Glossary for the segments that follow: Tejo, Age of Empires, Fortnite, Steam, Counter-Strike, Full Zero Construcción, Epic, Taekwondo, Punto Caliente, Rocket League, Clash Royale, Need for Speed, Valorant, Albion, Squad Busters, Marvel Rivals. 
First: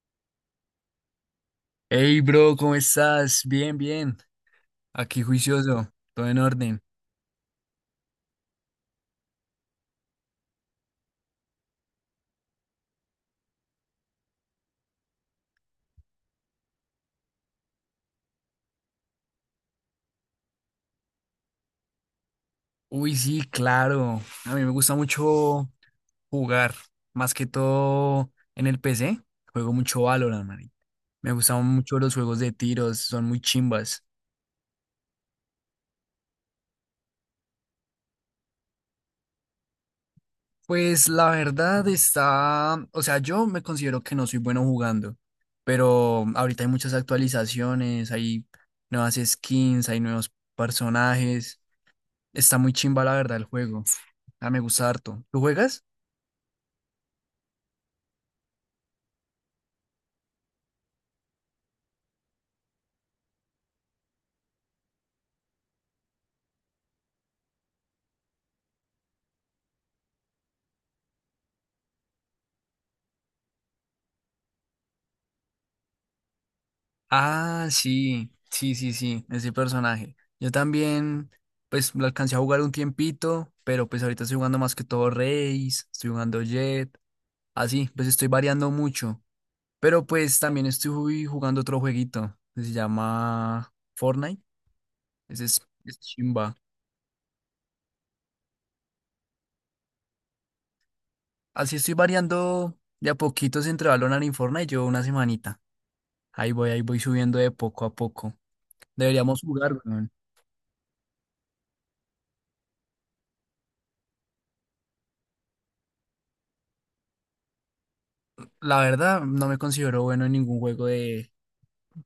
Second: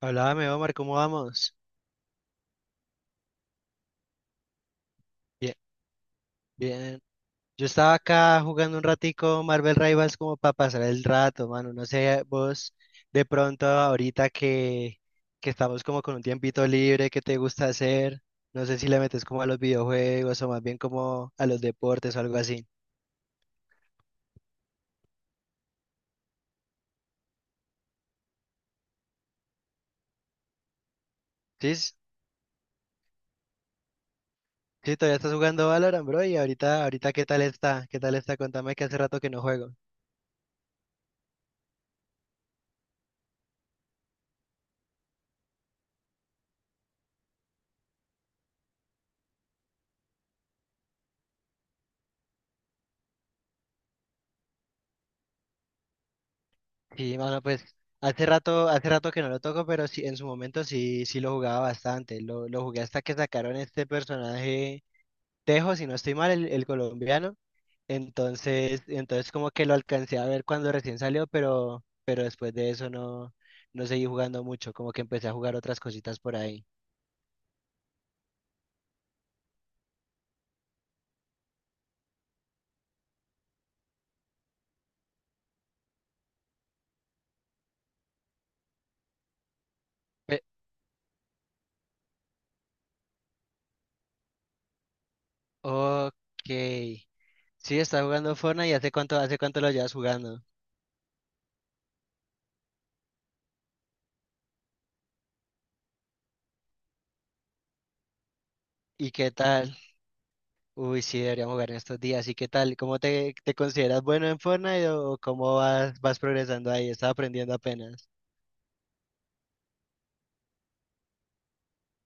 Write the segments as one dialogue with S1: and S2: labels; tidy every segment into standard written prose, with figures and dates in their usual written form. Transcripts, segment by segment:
S1: Háblame, Omar, ¿cómo vamos?
S2: Hey, bro, ¿cómo estás? Bien, bien. Aquí
S1: Bien,
S2: juicioso, todo en orden.
S1: bien. Yo estaba acá jugando un ratico Marvel Rivals como para pasar el rato, mano. No sé, vos de pronto ahorita que estamos como con un tiempito libre, ¿qué te gusta hacer? No sé si le metes como a los videojuegos o más bien como a los deportes o algo así.
S2: Uy, sí, claro. A mí me gusta mucho jugar, más que todo en el PC. Juego mucho Valorant, man. Me gustan
S1: Sí,
S2: mucho los juegos de tiros, son muy chimbas.
S1: sí, todavía estás jugando Valorant, bro, y ahorita ¿qué tal está? ¿Qué tal está? Contame que hace rato que no juego.
S2: Pues la verdad está, o sea, yo me considero que no soy bueno jugando, pero ahorita hay muchas actualizaciones, hay nuevas skins, hay nuevos personajes. Está muy chimba la verdad el juego. Ah, me gusta harto. ¿Lo juegas?
S1: Sí, mano, pues hace rato que no lo toco, pero sí, en su momento sí, sí lo jugaba bastante. Lo jugué hasta que sacaron este personaje Tejo, si no estoy mal, el colombiano. Entonces como que lo alcancé a ver cuando recién salió, pero después de eso no, no seguí jugando mucho, como que empecé a jugar otras cositas por ahí.
S2: Ah, sí, sí, sí, sí, ese personaje. Yo también, pues lo alcancé a jugar un tiempito, pero pues ahorita estoy jugando más que todo Reis, estoy jugando Jet, así, pues estoy variando mucho. Pero pues
S1: Pe-
S2: también estoy jugando otro jueguito que se llama Fortnite. Ese es
S1: ok.
S2: chimba.
S1: Sí, está jugando Fortnite y hace cuánto lo llevas jugando.
S2: Así estoy variando de a poquitos entre Valorant y Fortnite, yo una semanita. Ahí voy subiendo de poco a poco.
S1: ¿Y qué
S2: Deberíamos jugar,
S1: tal?
S2: weón.
S1: Uy, sí, deberíamos jugar en estos días. ¿Y qué tal? ¿Cómo te consideras bueno en Fortnite o cómo vas progresando ahí? Estás aprendiendo apenas.
S2: La verdad, no me considero bueno en ningún juego de,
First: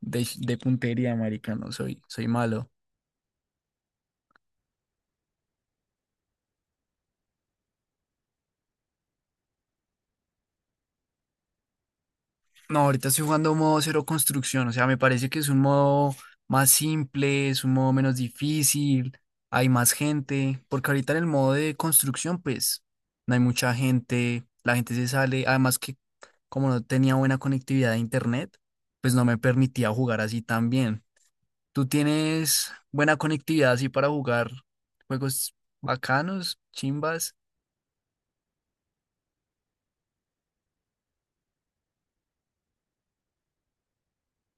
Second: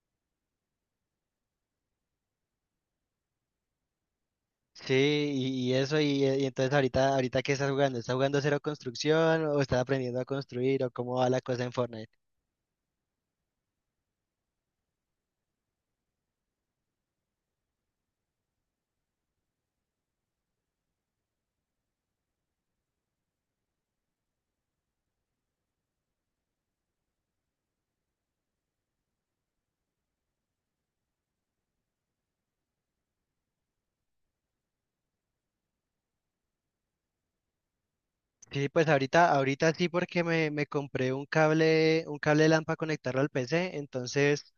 S2: de, de puntería, marica, soy malo.
S1: Sí, y eso, y entonces ahorita ¿qué estás jugando? ¿Estás jugando cero construcción o estás aprendiendo a construir o cómo va la cosa en Fortnite?
S2: No, ahorita estoy jugando modo cero construcción, o sea, me parece que es un modo más simple, es un modo menos difícil, hay más gente, porque ahorita en el modo de construcción, pues, no hay mucha gente, la gente se sale, además que como no tenía buena conectividad a internet, pues no me permitía jugar así tan bien. ¿Tú tienes buena conectividad así para jugar juegos bacanos, chimbas?
S1: Sí, pues ahorita sí porque me compré un cable LAN para conectarlo al PC, entonces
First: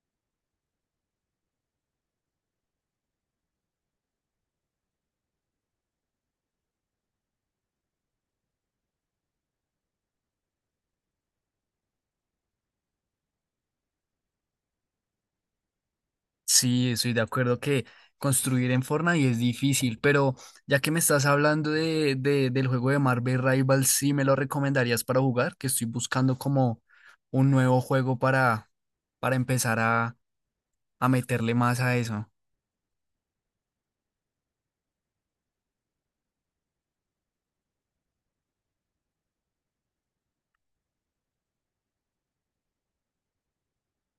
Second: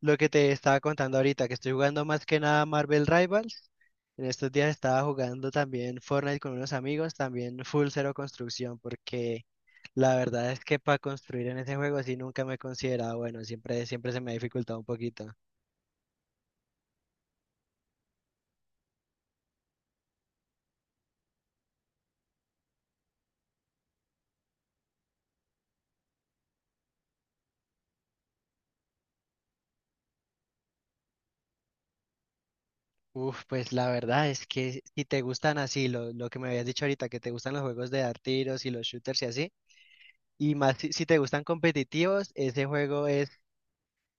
S1: lo que te estaba contando ahorita, que estoy jugando más que nada Marvel Rivals, en estos días estaba jugando también Fortnite con unos amigos, también Full Zero Construcción, porque la verdad es que para construir en ese juego sí nunca me he considerado bueno, siempre, siempre se me ha dificultado un poquito.
S2: Sí, estoy de acuerdo que construir en Fortnite es difícil, pero ya que me estás hablando del juego de Marvel Rivals. ¿Sí me lo recomendarías para jugar? Que estoy buscando como un nuevo juego para empezar a meterle más a eso.
S1: Uf, pues la verdad es que si te gustan así, lo que me habías dicho ahorita, que te gustan los juegos de dar tiros y los shooters y así. Y más si, si te gustan competitivos, ese juego es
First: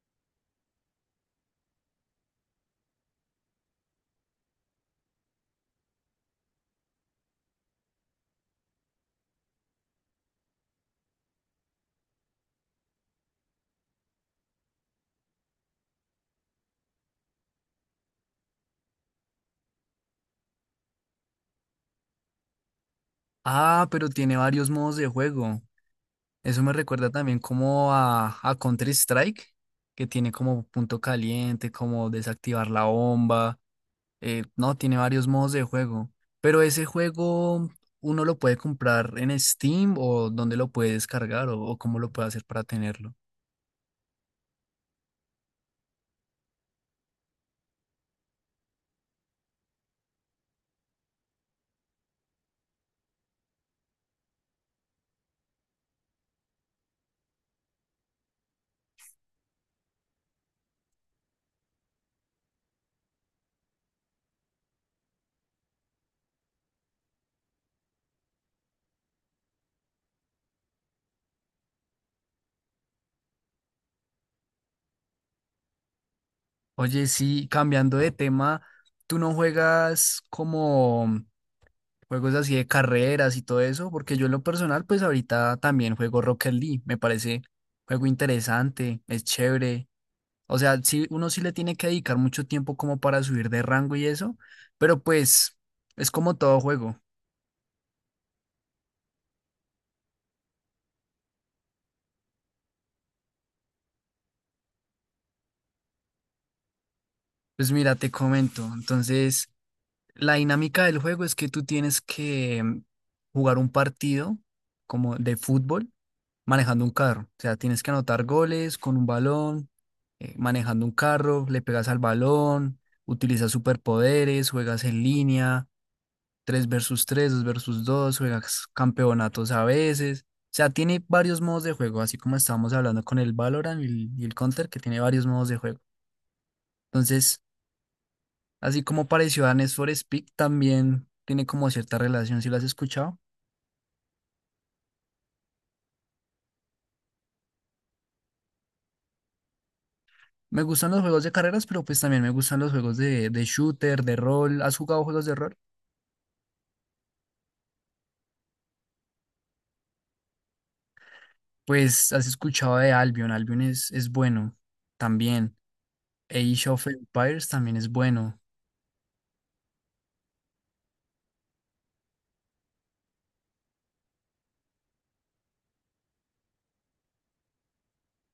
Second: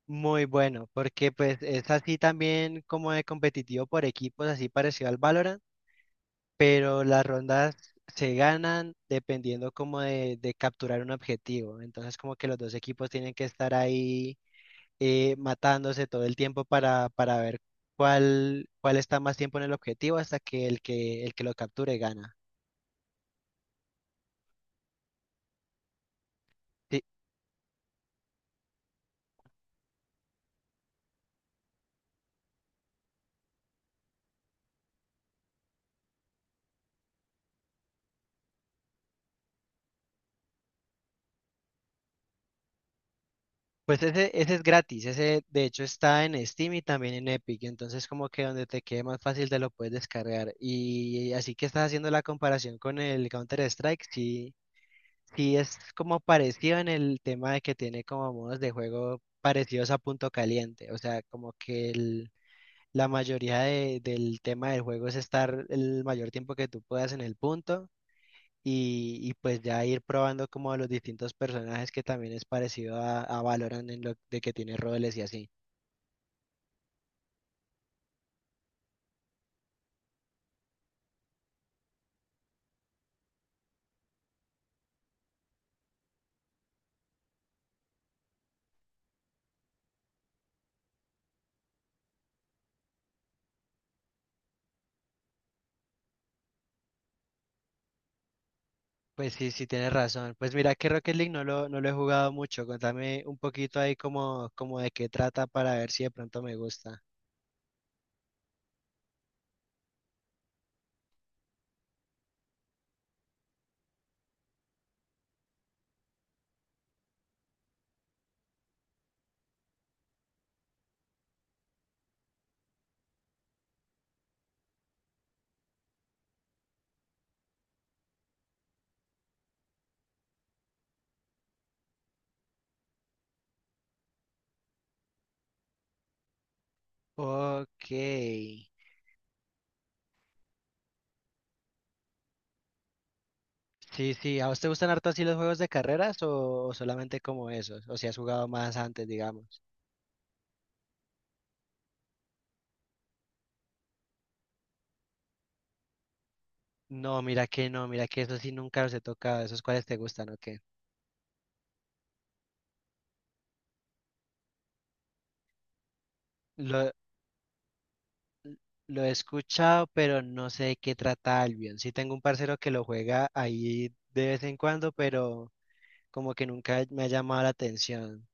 S1: muy bueno, porque pues es así también como de competitivo por equipos, así parecido al Valorant, pero las rondas se ganan dependiendo como de capturar un objetivo. Entonces como que los dos equipos tienen que estar ahí, matándose todo el tiempo para ver cuál está más tiempo en el objetivo hasta que el que lo capture gana.
S2: Ah, pero tiene varios modos de juego. Eso me
S1: Sí,
S2: recuerda también como a Counter-Strike, que tiene como punto caliente, como desactivar la bomba. No, tiene varios modos de juego. Pero ese juego uno lo puede comprar en Steam o dónde lo puede descargar o cómo lo puede hacer para tenerlo.
S1: pues ese es gratis, ese de hecho está en Steam y también en Epic, entonces como que donde te quede más fácil te lo puedes descargar. Y así que estás haciendo la comparación con el Counter-Strike, sí, sí es como parecido en el tema de que tiene como modos de juego parecidos a Punto Caliente, o sea, como que la mayoría del tema del juego es estar el mayor tiempo que tú puedas en el punto y pues ya ir probando como los distintos personajes que también es parecido a Valorant en lo de que tiene roles y así.
S2: Oye, sí, cambiando de tema, ¿tú no juegas como juegos así de carreras y todo eso? Porque yo en lo personal, pues ahorita también juego Rocket League. Me parece juego interesante, es chévere. O sea, sí, uno sí le tiene que dedicar mucho tiempo como para subir de rango y eso, pero pues es como todo juego.
S1: Pues sí, sí tienes razón. Pues mira que Rocket League no lo, no lo he jugado mucho. Contame un poquito ahí como de qué trata para ver si de pronto me gusta.
S2: Pues mira, te comento. Entonces, la dinámica del juego es que tú tienes que jugar un partido como de fútbol manejando un carro. O sea, tienes que anotar goles con un balón, manejando un carro, le pegas al balón, utilizas superpoderes, juegas en línea. Tres versus tres, 2 versus dos, juegas campeonatos a veces. O sea, tiene varios modos de juego, así como estábamos hablando con el Valorant y el Counter, que tiene varios modos de juego. Entonces,
S1: Ok.
S2: así como pareció a Need for Speed, también tiene como cierta relación, si lo has escuchado.
S1: Sí, sí. ¿A vos te gustan harto así los juegos de carreras o solamente como esos? O si has jugado más antes, digamos.
S2: Me gustan los juegos de carreras, pero pues también me gustan los juegos de shooter, de rol. ¿Has jugado juegos de rol?
S1: No, mira que no, mira que eso sí nunca los he tocado. ¿Esos cuáles te gustan o qué?
S2: Pues has escuchado de Albion. Albion es bueno también. Age of Empires también es bueno.
S1: Lo he escuchado, pero no sé de qué trata Albion. Sí tengo un parcero que lo juega ahí de vez en cuando, pero como que nunca me ha llamado la atención.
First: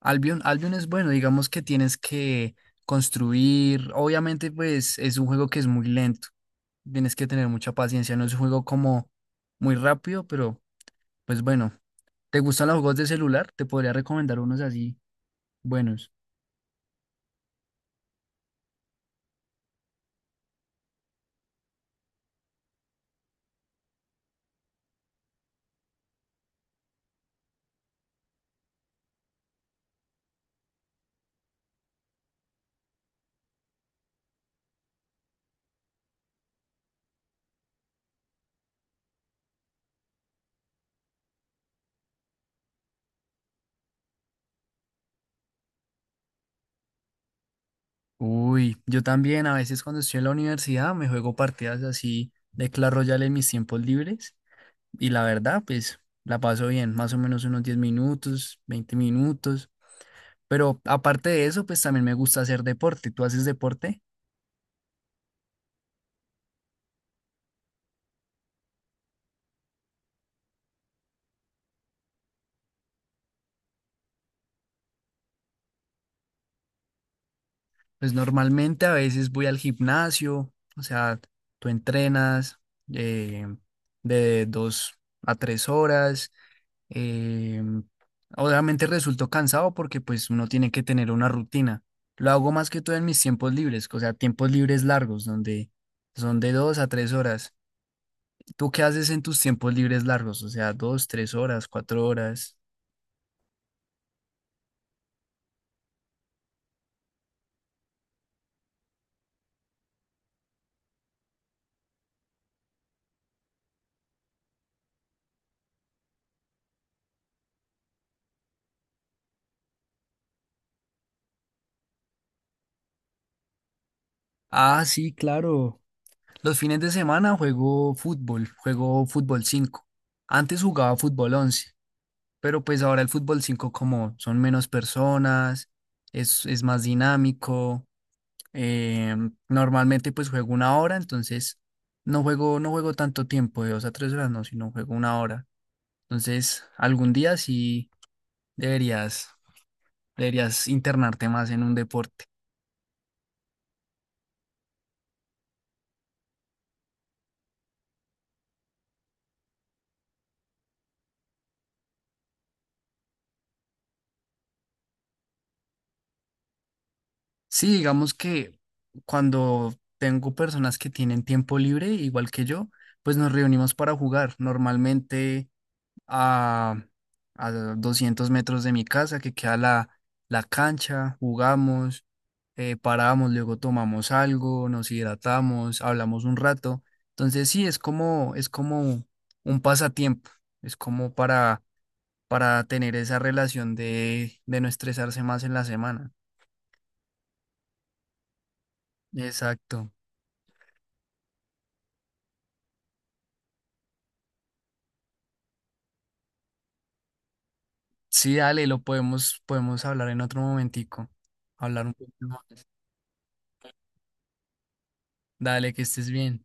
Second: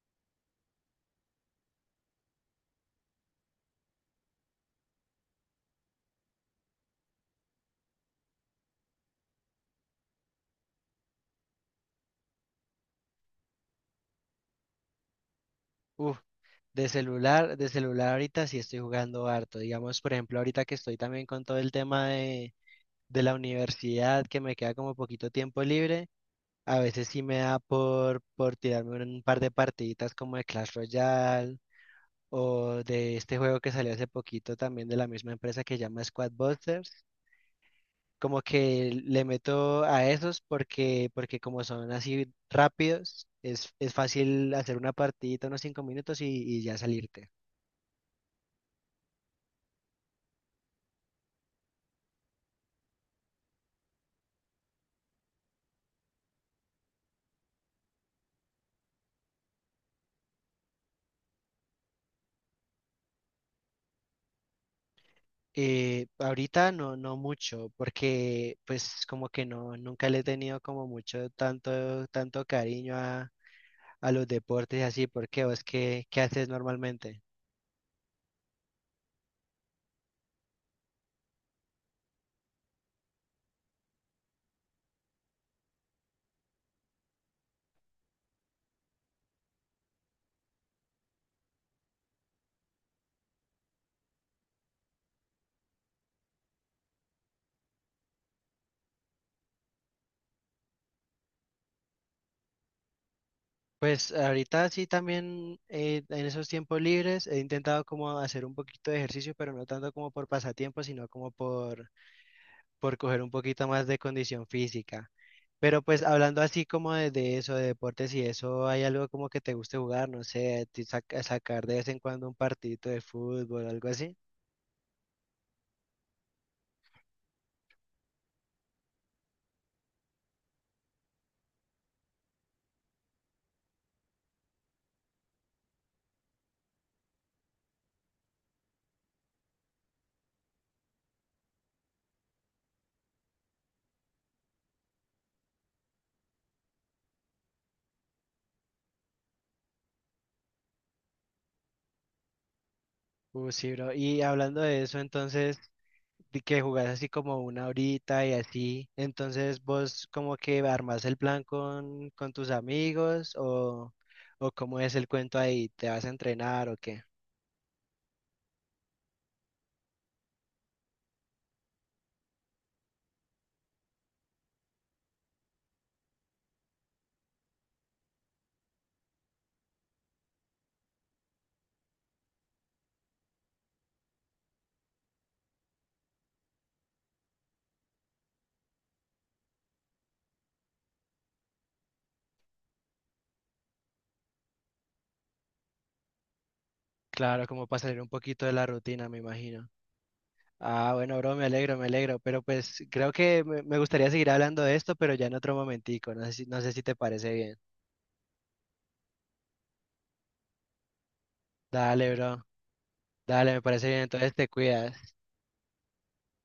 S2: Albion, Albion es bueno, digamos que tienes que construir, obviamente pues es un juego que es muy lento, tienes que tener mucha paciencia, no es un juego como muy rápido, pero pues bueno, ¿te gustan los juegos de celular? Te podría recomendar unos así buenos.
S1: Uf, de celular ahorita sí estoy jugando harto. Digamos, por ejemplo, ahorita que estoy también con todo el tema de la universidad, que me queda como poquito tiempo libre, a veces sí me da por tirarme un par de partiditas como de Clash Royale o de este juego que salió hace poquito también de la misma empresa que se llama Squad Busters como que le meto a esos porque, como son así rápidos, es fácil hacer una partidita unos 5 minutos y ya salirte.
S2: Uy, yo también a veces cuando estoy en la universidad me juego partidas así de Clash Royale en mis tiempos libres y la verdad pues la paso bien, más o menos unos 10 minutos, 20 minutos. Pero aparte de eso, pues también me gusta hacer deporte. ¿Tú haces deporte?
S1: Ahorita no, no mucho, porque pues como que no, nunca le he tenido como mucho tanto, cariño a los deportes y así, porque vos qué haces normalmente.
S2: Pues normalmente a veces voy al gimnasio, o sea, tú entrenas eh, de 2 a 3 horas. eh, Obviamente resulto cansado porque pues uno tiene que tener una rutina. Lo hago más que todo en mis tiempos libres, o sea, tiempos libres largos, donde son de 2 a 3 horas. ¿Tú qué haces en tus tiempos libres largos? O sea, 2, 3 horas, 4 horas.
S1: Pues ahorita sí también en esos tiempos libres he intentado como hacer un poquito de ejercicio, pero no tanto como por pasatiempo, sino como por coger un poquito más de condición física. Pero pues hablando así como de eso, de deportes y eso, ¿hay algo como que te guste jugar? No sé, sacar de vez en cuando un partidito de fútbol, algo así.
S2: Ah, sí, claro. Los fines de semana juego fútbol, juego fútbol 5. Antes jugaba fútbol 11, pero pues ahora el fútbol 5 como son menos personas, es más dinámico. eh, Normalmente pues juego una hora, entonces no juego tanto tiempo, de 2 a 3 horas, no, sino juego una hora. Entonces algún día sí deberías, deberías internarte más en un deporte.
S1: Sí, bro. Y hablando de eso, entonces, de que jugás así como una horita y así, entonces vos como que armás el plan con, tus amigos o cómo es el cuento ahí, ¿te vas a entrenar o qué?
S2: Sí, digamos que cuando tengo personas que tienen tiempo libre, igual que yo, pues nos reunimos para jugar. Normalmente a, a 200 metros de mi casa, que queda la cancha, jugamos, paramos, luego tomamos algo, nos hidratamos, hablamos un rato. Entonces sí, es como un pasatiempo, es como para, tener esa relación de no estresarse más en la semana.
S1: Claro, como para salir un poquito de la rutina, me imagino.
S2: Exacto.
S1: Ah, bueno, bro, me alegro, pero pues creo que me gustaría seguir hablando de esto, pero ya en otro momentico, no sé si te parece bien.
S2: Sí, dale, podemos hablar en otro momentico. Hablar un
S1: Dale,
S2: poquito
S1: bro,
S2: más.
S1: dale, me parece bien, entonces te cuidas.
S2: Dale, que estés bien.